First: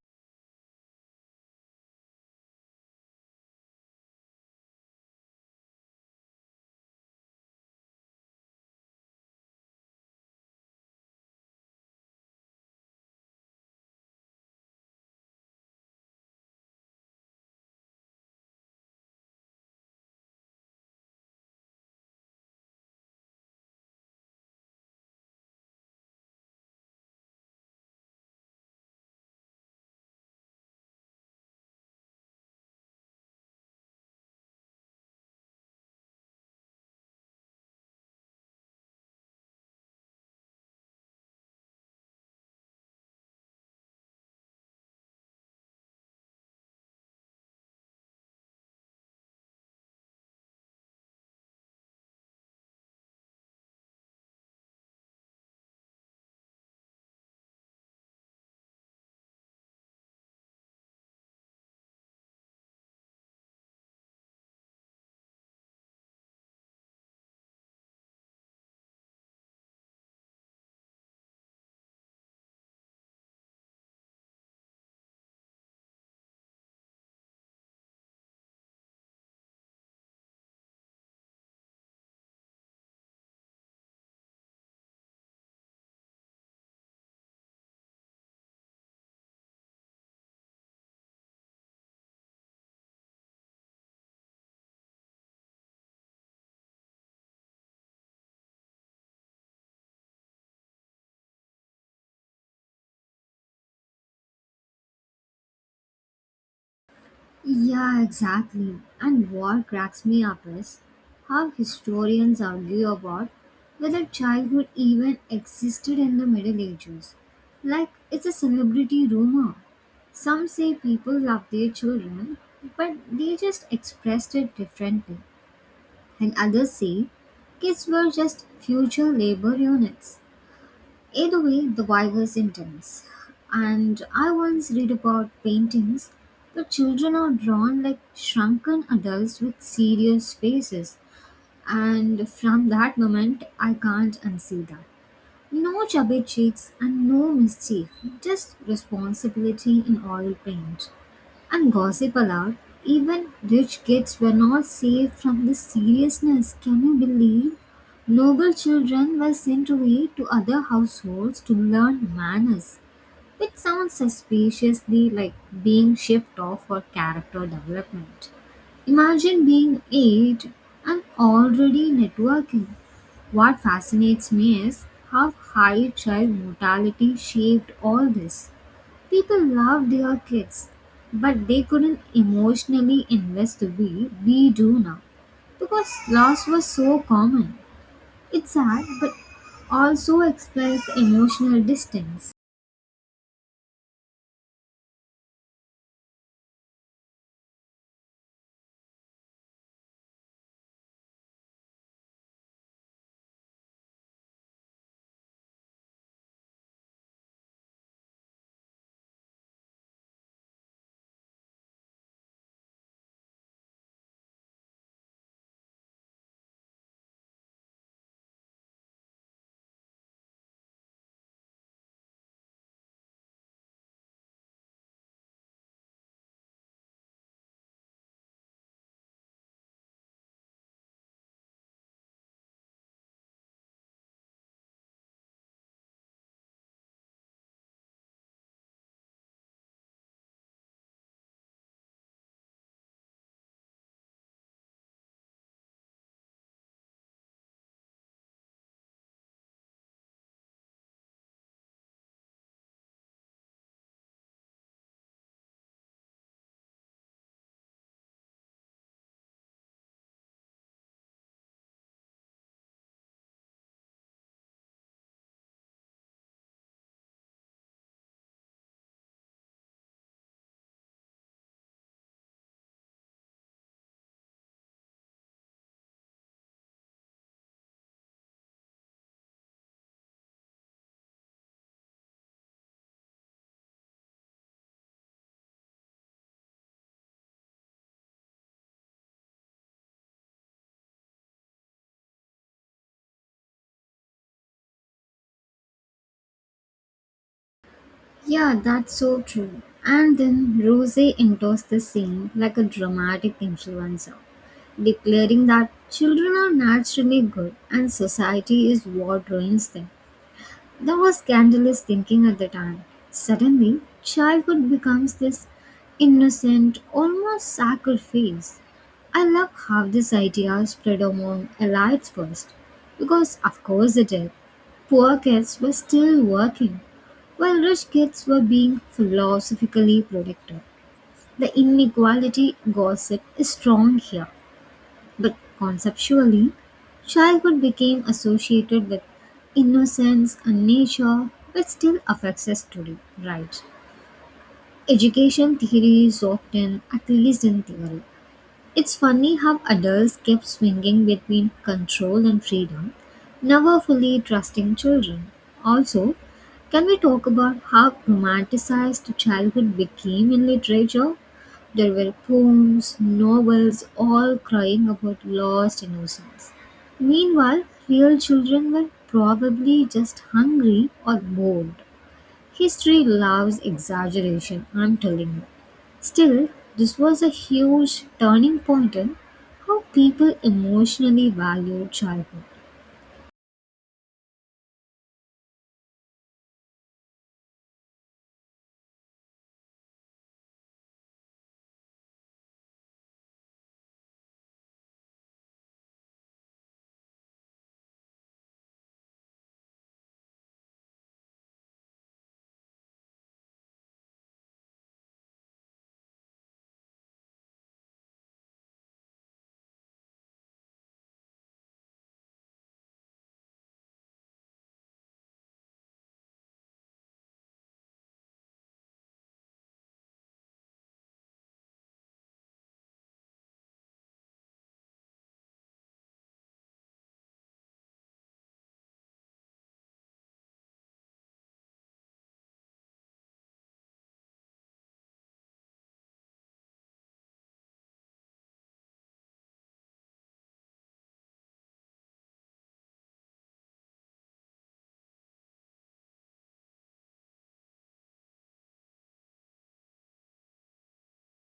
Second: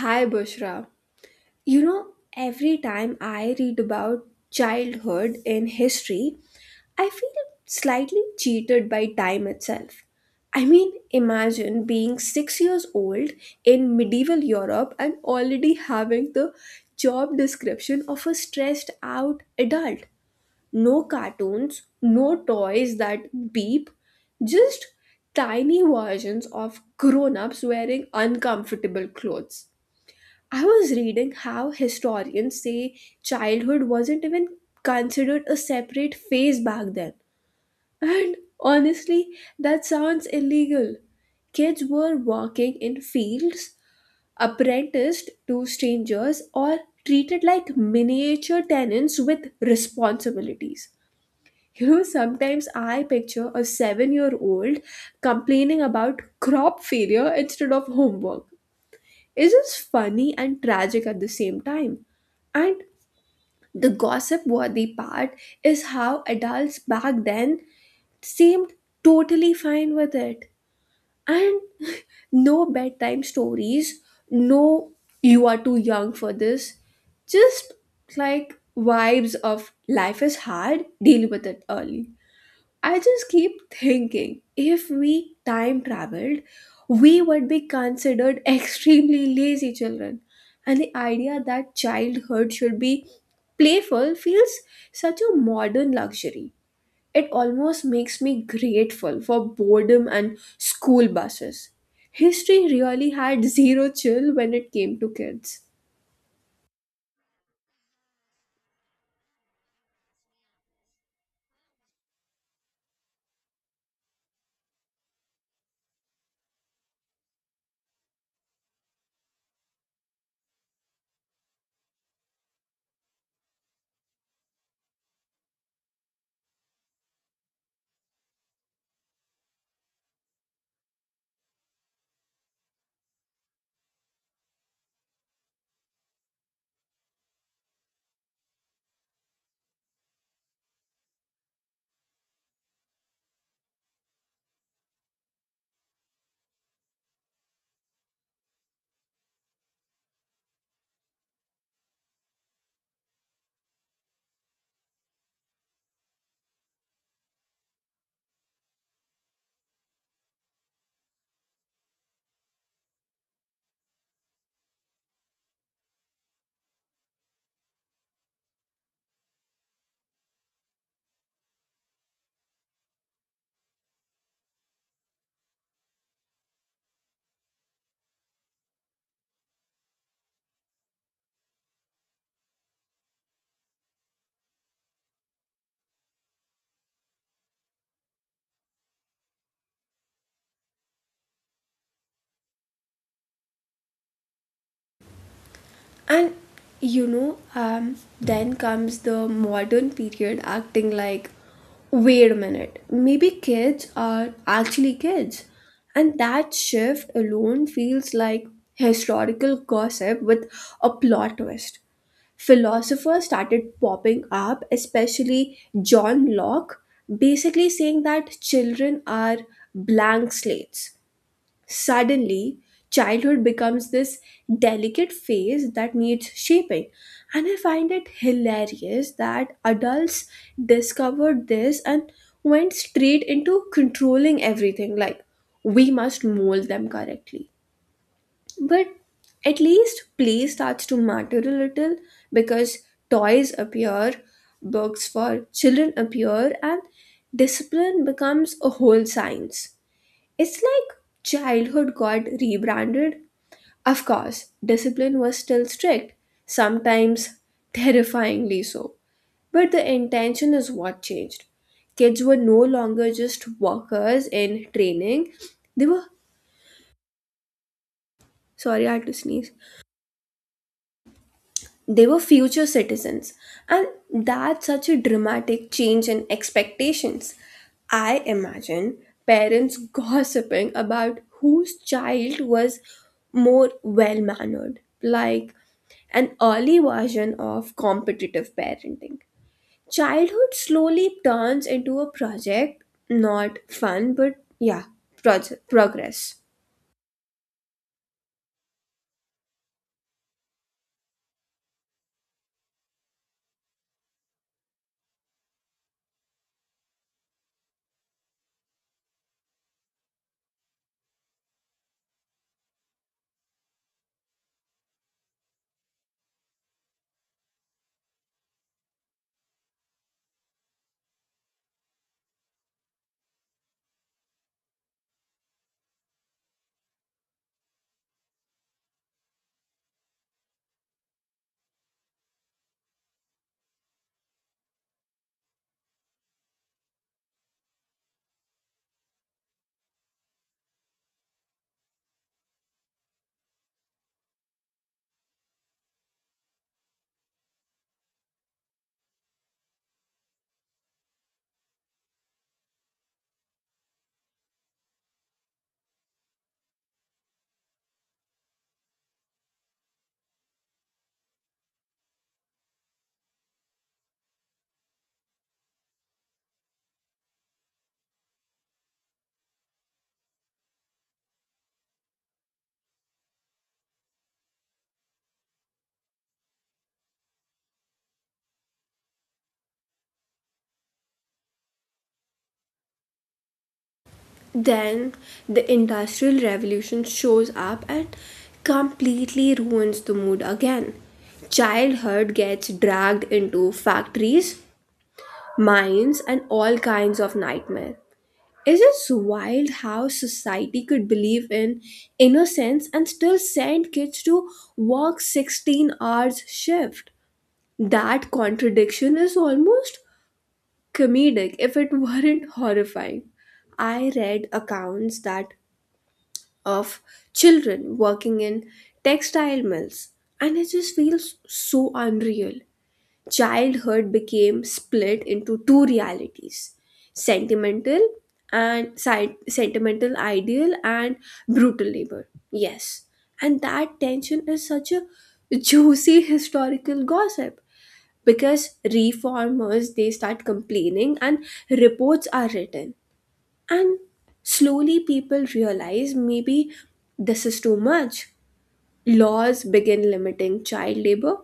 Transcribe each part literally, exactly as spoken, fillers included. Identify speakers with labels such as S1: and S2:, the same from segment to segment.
S1: Hi, Bushra. You know, every time I read about childhood in history, I feel slightly cheated by time itself. I mean, imagine being six years old in medieval Europe and already having the job description of a stressed out adult. No cartoons, no toys that beep, just tiny versions of grown ups wearing uncomfortable clothes. I was reading how historians say childhood wasn't even considered a separate phase back then. And honestly, that sounds illegal. Kids were working in fields, apprenticed to strangers, or treated like miniature tenants with responsibilities. You know, sometimes I picture a seven year old complaining about crop failure instead of homework is just funny and tragic at the same time. And the gossip worthy part is how adults back then seemed totally fine with it. And no bedtime stories, no, you are too young for this. Just like vibes of life is hard, deal with it early. I just keep thinking if we time traveled, we would be considered extremely lazy children. And the idea that childhood should be playful feels such a modern luxury. It almost makes me grateful for boredom and school buses. History really had zero chill when it came to kids.
S2: Yeah, exactly. And what cracks me up is how historians argue about whether childhood even existed in the Middle Ages. Like, it's a celebrity rumor. Some say people loved their children, but they just expressed it differently. And others say kids were just future labor units. Either way, the vibe is intense. And I once read about paintings where children are drawn like shrunken adults with serious faces. And from that moment, I can't unsee that. No chubby cheeks and no mischief, just responsibility in oil paint. And gossip allowed, even rich kids were not saved from this seriousness. Can you believe? Noble children were sent away to other households to learn manners, which sounds suspiciously like being shipped off for character development. Imagine being eight and already networking. What fascinates me is how high child mortality shaped all this. People loved their kids, but they couldn't emotionally invest the way we do now because loss was so common. It's sad, but also explains emotional distance.
S1: and you know um, then comes the modern period acting like, wait a minute, maybe kids are actually kids, and that shift alone feels like historical gossip with a plot twist. Philosophers started popping up, especially john locke, basically saying that children are blank slates. Suddenly, childhood becomes this delicate phase that needs shaping. And I find it hilarious that adults discovered this and went straight into controlling everything, like, we must mold them correctly. But at least play starts to matter a little because toys appear, books for children appear, and discipline becomes a whole science. It's like childhood got rebranded. Of course, discipline was still strict, sometimes terrifyingly so. But the intention is what changed. Kids were no longer just workers in training, they were sorry, I had to sneeze. They were future citizens, and that's such a dramatic change in expectations. I imagine parents gossiping about whose child was more well mannered, like an early version of competitive parenting. Childhood slowly turns into a project, not fun but, yeah, proj- progress.
S2: Yeah, that's so true. And then Rose enters the scene like a dramatic influencer, declaring that children are naturally good and society is what ruins them. That was scandalous thinking at the time. Suddenly, childhood becomes this innocent, almost sacred phase. I love how this idea spread among elites first, because of course it did. Poor kids were still working, while rich kids were being philosophically protected. The inequality gossip is strong here. But conceptually, childhood became associated with innocence and nature, which still affects us today, right? Education theory is often, at least in theory, it's funny how adults kept swinging between control and freedom, never fully trusting children. Also, can we talk about how romanticized childhood became in literature? There were poems, novels, all crying about lost innocence. Meanwhile, real children were probably just hungry or bored. History loves exaggeration, I'm telling you. Still, this was a huge turning point in how people emotionally valued childhood.
S1: Then the Industrial Revolution shows up and completely ruins the mood again. Childhood gets dragged into factories, mines, and all kinds of nightmare. It is wild how society could believe in innocence and still send kids to work sixteen hours shift. That contradiction is almost comedic if it weren't horrifying. I read accounts that of children working in textile mills, and it just feels so unreal. Childhood became split into two realities: sentimental and si- sentimental ideal, and brutal labor. Yes, and that tension is such a juicy historical gossip because reformers they start complaining and reports are written, and slowly people realize maybe this is too much. Laws begin limiting child labor,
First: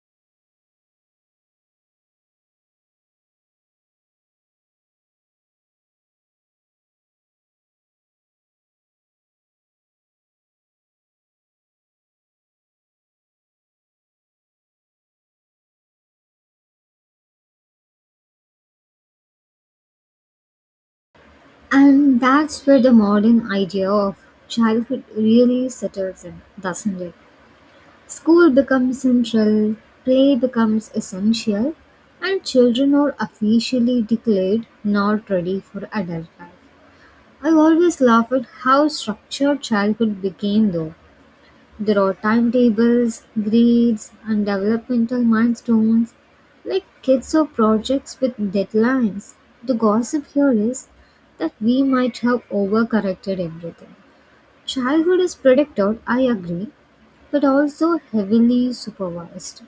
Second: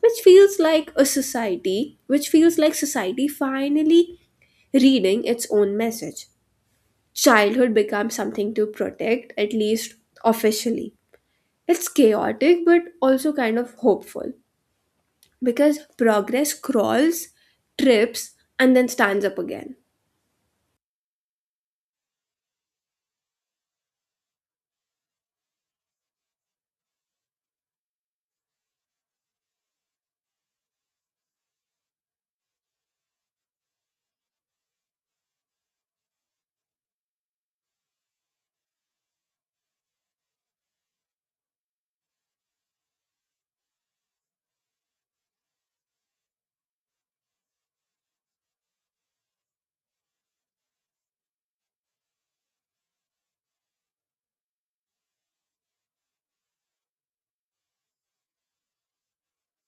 S1: which feels like a society, which feels like society finally reading its own message. Childhood becomes something to protect, at least officially. It's chaotic but also kind of hopeful because progress crawls, trips, and then stands up again.
S2: And that's where the modern idea of childhood really settles in, doesn't it? School becomes central, play becomes essential, and children are officially declared not ready for adult life. I always laugh at how structured childhood became, though. There are timetables, grades, and developmental milestones. Like kids or projects with deadlines. The gossip here is that we might have overcorrected everything. Childhood is predicted, I agree, but also heavily supervised.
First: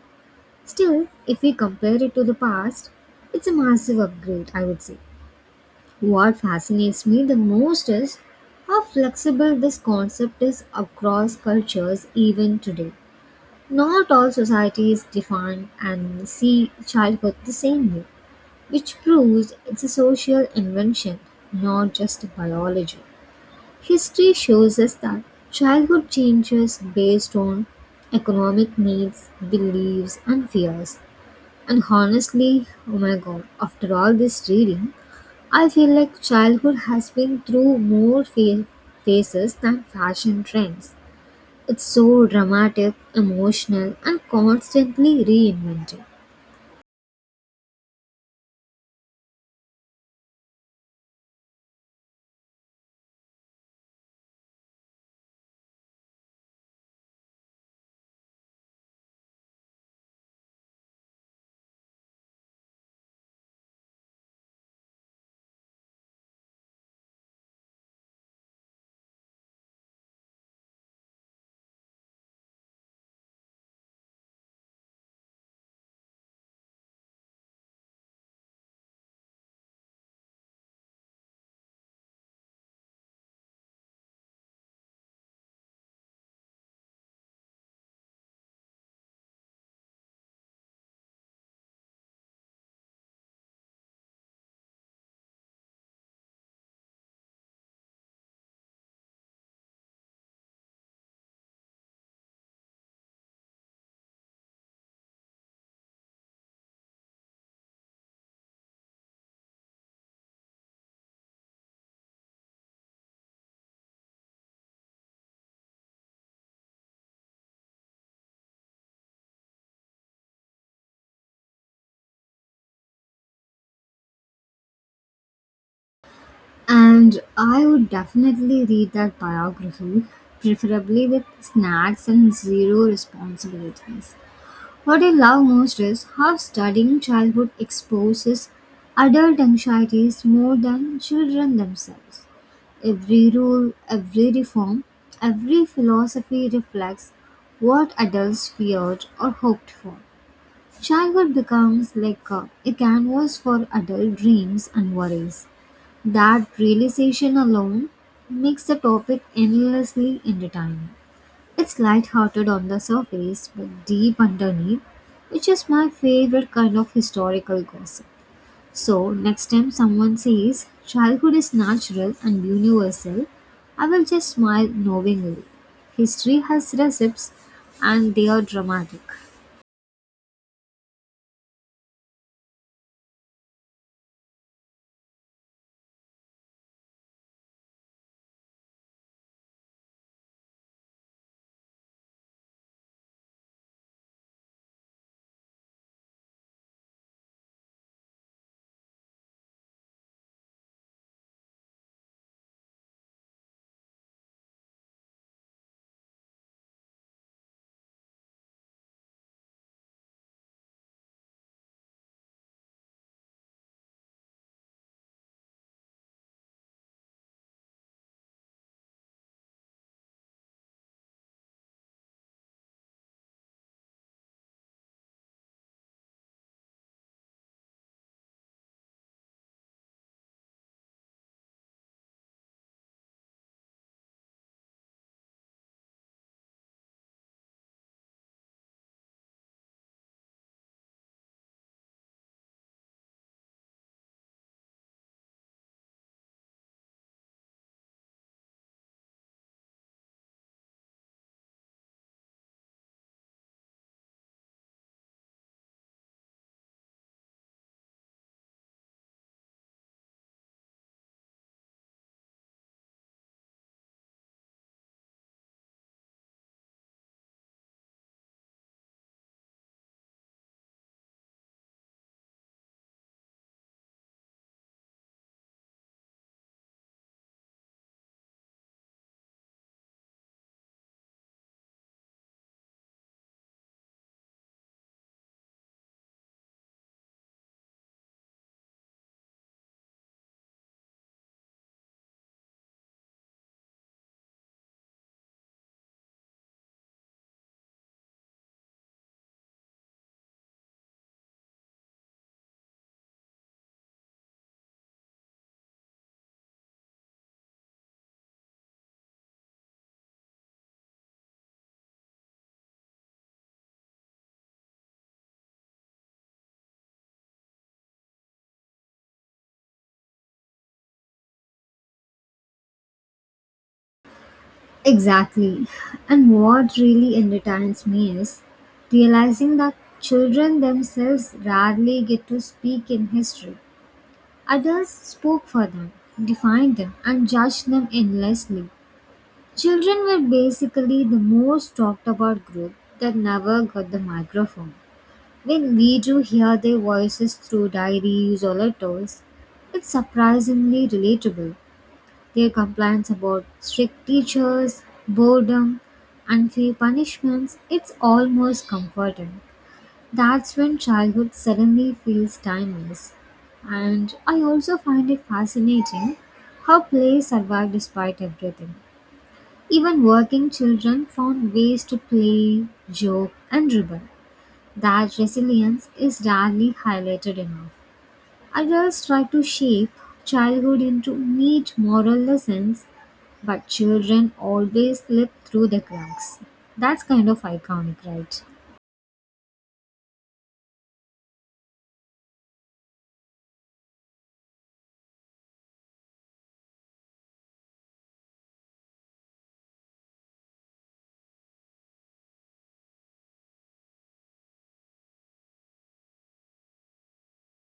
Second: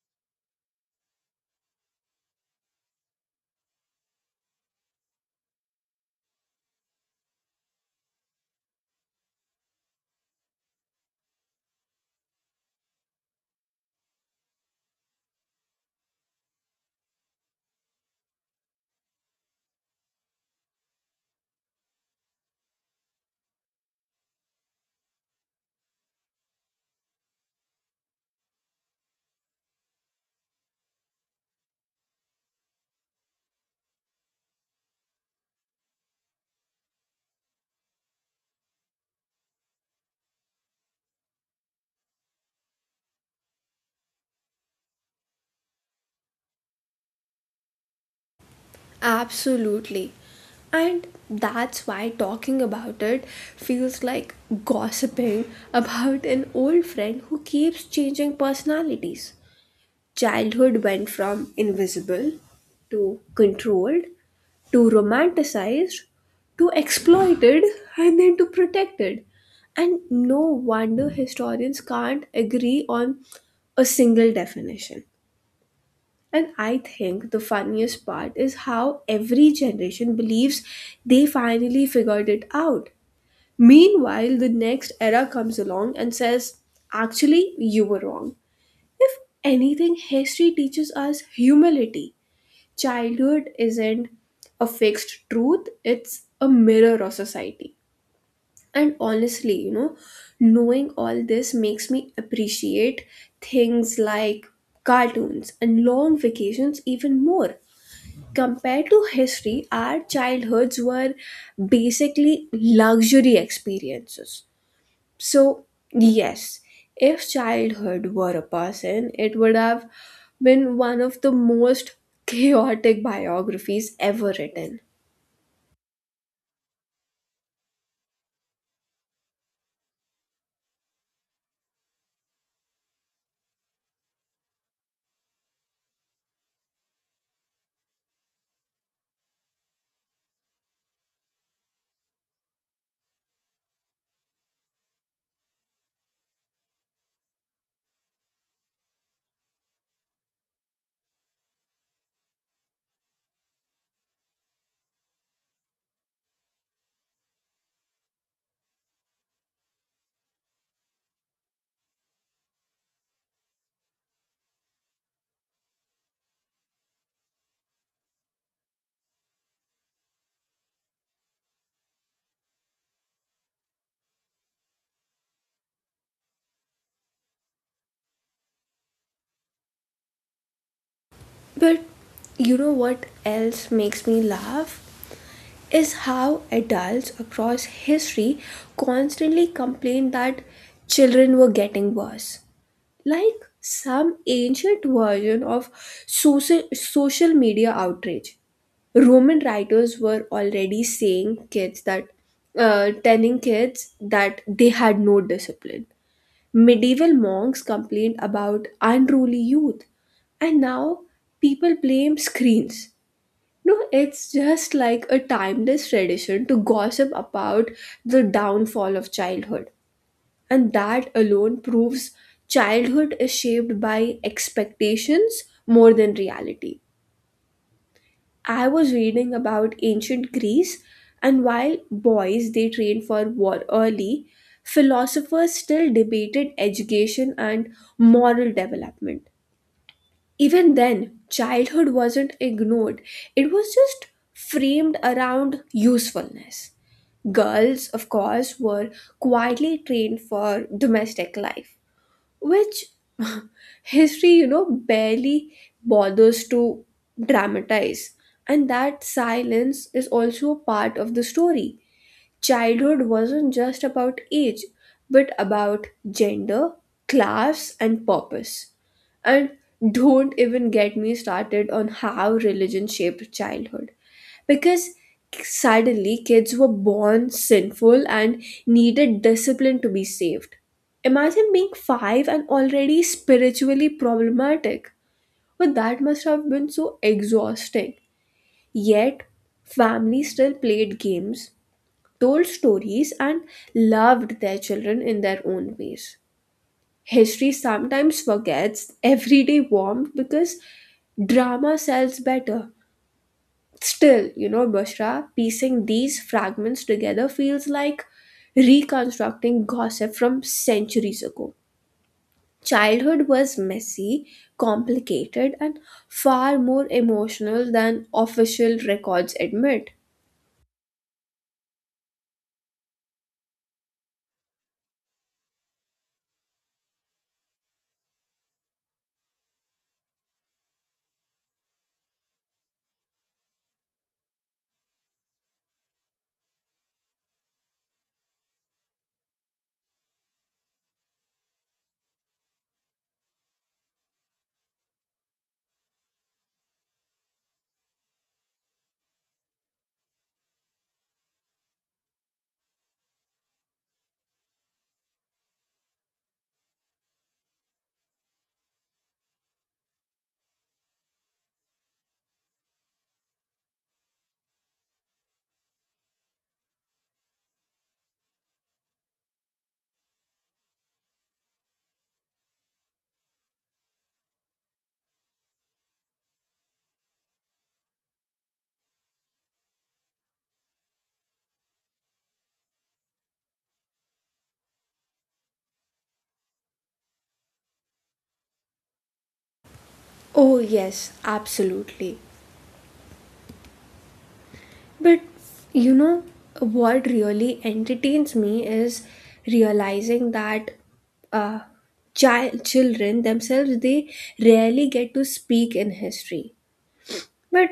S2: Still, if we compare it to the past, it's a massive upgrade, I would say. What fascinates me the most is how flexible this concept is across cultures even today. Not all societies define and see childhood the same way, which proves it's a social invention, not just a biology. History shows us that childhood changes based on economic needs, beliefs, and fears. And honestly, oh my god, after all this reading, I feel like childhood has been through more fa- phases than fashion trends. It's so dramatic, emotional, and constantly reinvented.
S1: Absolutely. And that's why talking about it feels like gossiping about an old friend who keeps changing personalities. Childhood went from invisible to controlled to romanticized to exploited and then to protected. And no wonder historians can't agree on a single definition. And I think the funniest part is how every generation believes they finally figured it out. Meanwhile, the next era comes along and says, actually, you were wrong. If anything, history teaches us humility. Childhood isn't a fixed truth, it's a mirror of society. And honestly, you know, knowing all this makes me appreciate things like cartoons and long vacations even more. Compared to history, our childhoods were basically luxury experiences. So, yes, if childhood were a person, it would have been one of the most chaotic biographies ever written.
S2: And I would definitely read that biography, preferably with snacks and zero responsibilities. What I love most is how studying childhood exposes adult anxieties more than children themselves. Every rule, every reform, every philosophy reflects what adults feared or hoped for. Childhood becomes like a, a canvas for adult dreams and worries. That realization alone makes the topic endlessly entertaining. It's lighthearted on the surface, but deep underneath, which is my favorite kind of historical gossip. So, next time someone says childhood is natural and universal, I will just smile knowingly. History has recipes and they are dramatic.
S1: But you know what else makes me laugh? Is how adults across history constantly complain that children were getting worse. Like some ancient version of social, social media outrage. Roman writers were already saying kids that, uh, telling kids that they had no discipline. Medieval monks complained about unruly youth, and now people blame screens. No, it's just like a timeless tradition to gossip about the downfall of childhood. And that alone proves childhood is shaped by expectations more than reality. I was reading about ancient Greece, and while boys they trained for war early, philosophers still debated education and moral development. Even then, childhood wasn't ignored, it was just framed around usefulness. Girls, of course, were quietly trained for domestic life, which history you know barely bothers to dramatize. And that silence is also a part of the story. Childhood wasn't just about age but about gender, class, and purpose. And don't even get me started on how religion shaped childhood. Because suddenly kids were born sinful and needed discipline to be saved. Imagine being five and already spiritually problematic. But that must have been so exhausting. Yet, families still played games, told stories, and loved their children in their own ways. History sometimes forgets everyday warmth because drama sells better. Still, you know, Bushra, piecing these fragments together feels like reconstructing gossip from centuries ago. Childhood was messy, complicated, and far more emotional than official records admit.
S2: Exactly. And what really entertains me is realizing that children themselves rarely get to speak in history. Adults spoke for them, defined them, and judged them endlessly. Children were basically the most talked about group that never got the microphone. When we do hear their voices through diaries or letters, it's surprisingly relatable. Their complaints about strict teachers, boredom, unfair punishments, it's almost comforting. That's when childhood suddenly feels timeless. And I also find it fascinating how play survived despite everything. Even working children found ways to play, joke, and rebel. That resilience is rarely highlighted enough. Adults try to shape childhood into neat moral lessons but children always slip through the cracks. That's kind of iconic, right?
S1: Oh, yes, absolutely. But you know what really entertains me is realizing that uh, child children themselves they rarely get to speak in history. But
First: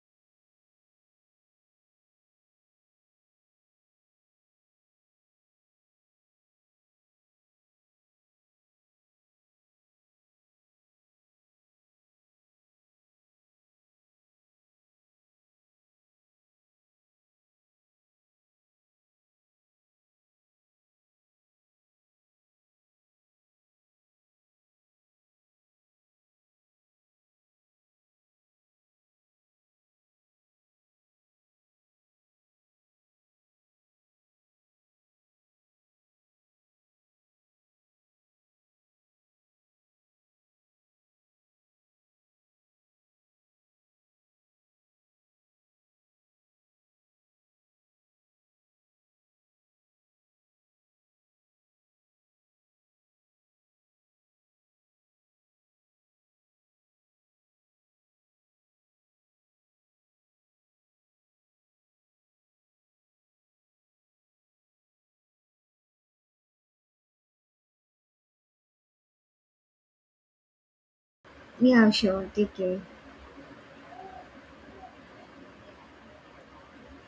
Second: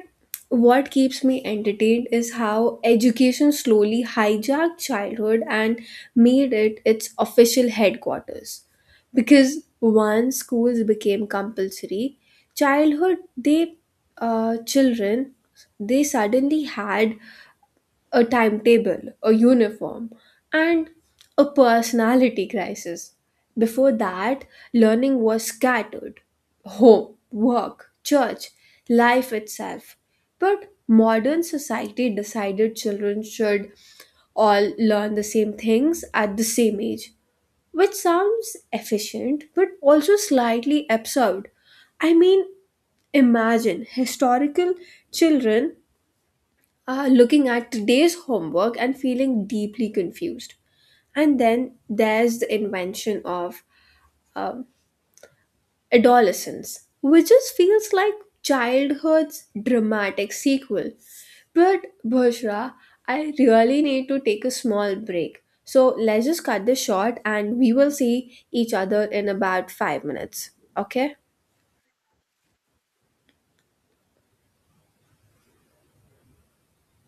S1: what keeps me entertained is how education slowly hijacked childhood and made it its official headquarters. Because once schools became compulsory, childhood they uh, children they suddenly had a timetable, a uniform, and a personality crisis. Before that, learning was scattered: home, work, church, life itself. But modern society decided children should all learn the same things at the same age, which sounds efficient but also slightly absurd. I mean, imagine historical children uh, looking at today's homework and feeling deeply confused. And then there's the invention of um, adolescence, which just feels like childhood's dramatic sequel. But Bhushra, I really need to take a small break. So let's just cut this short and we will see each other in about five minutes. Okay?
S2: Yeah, sure. Take care.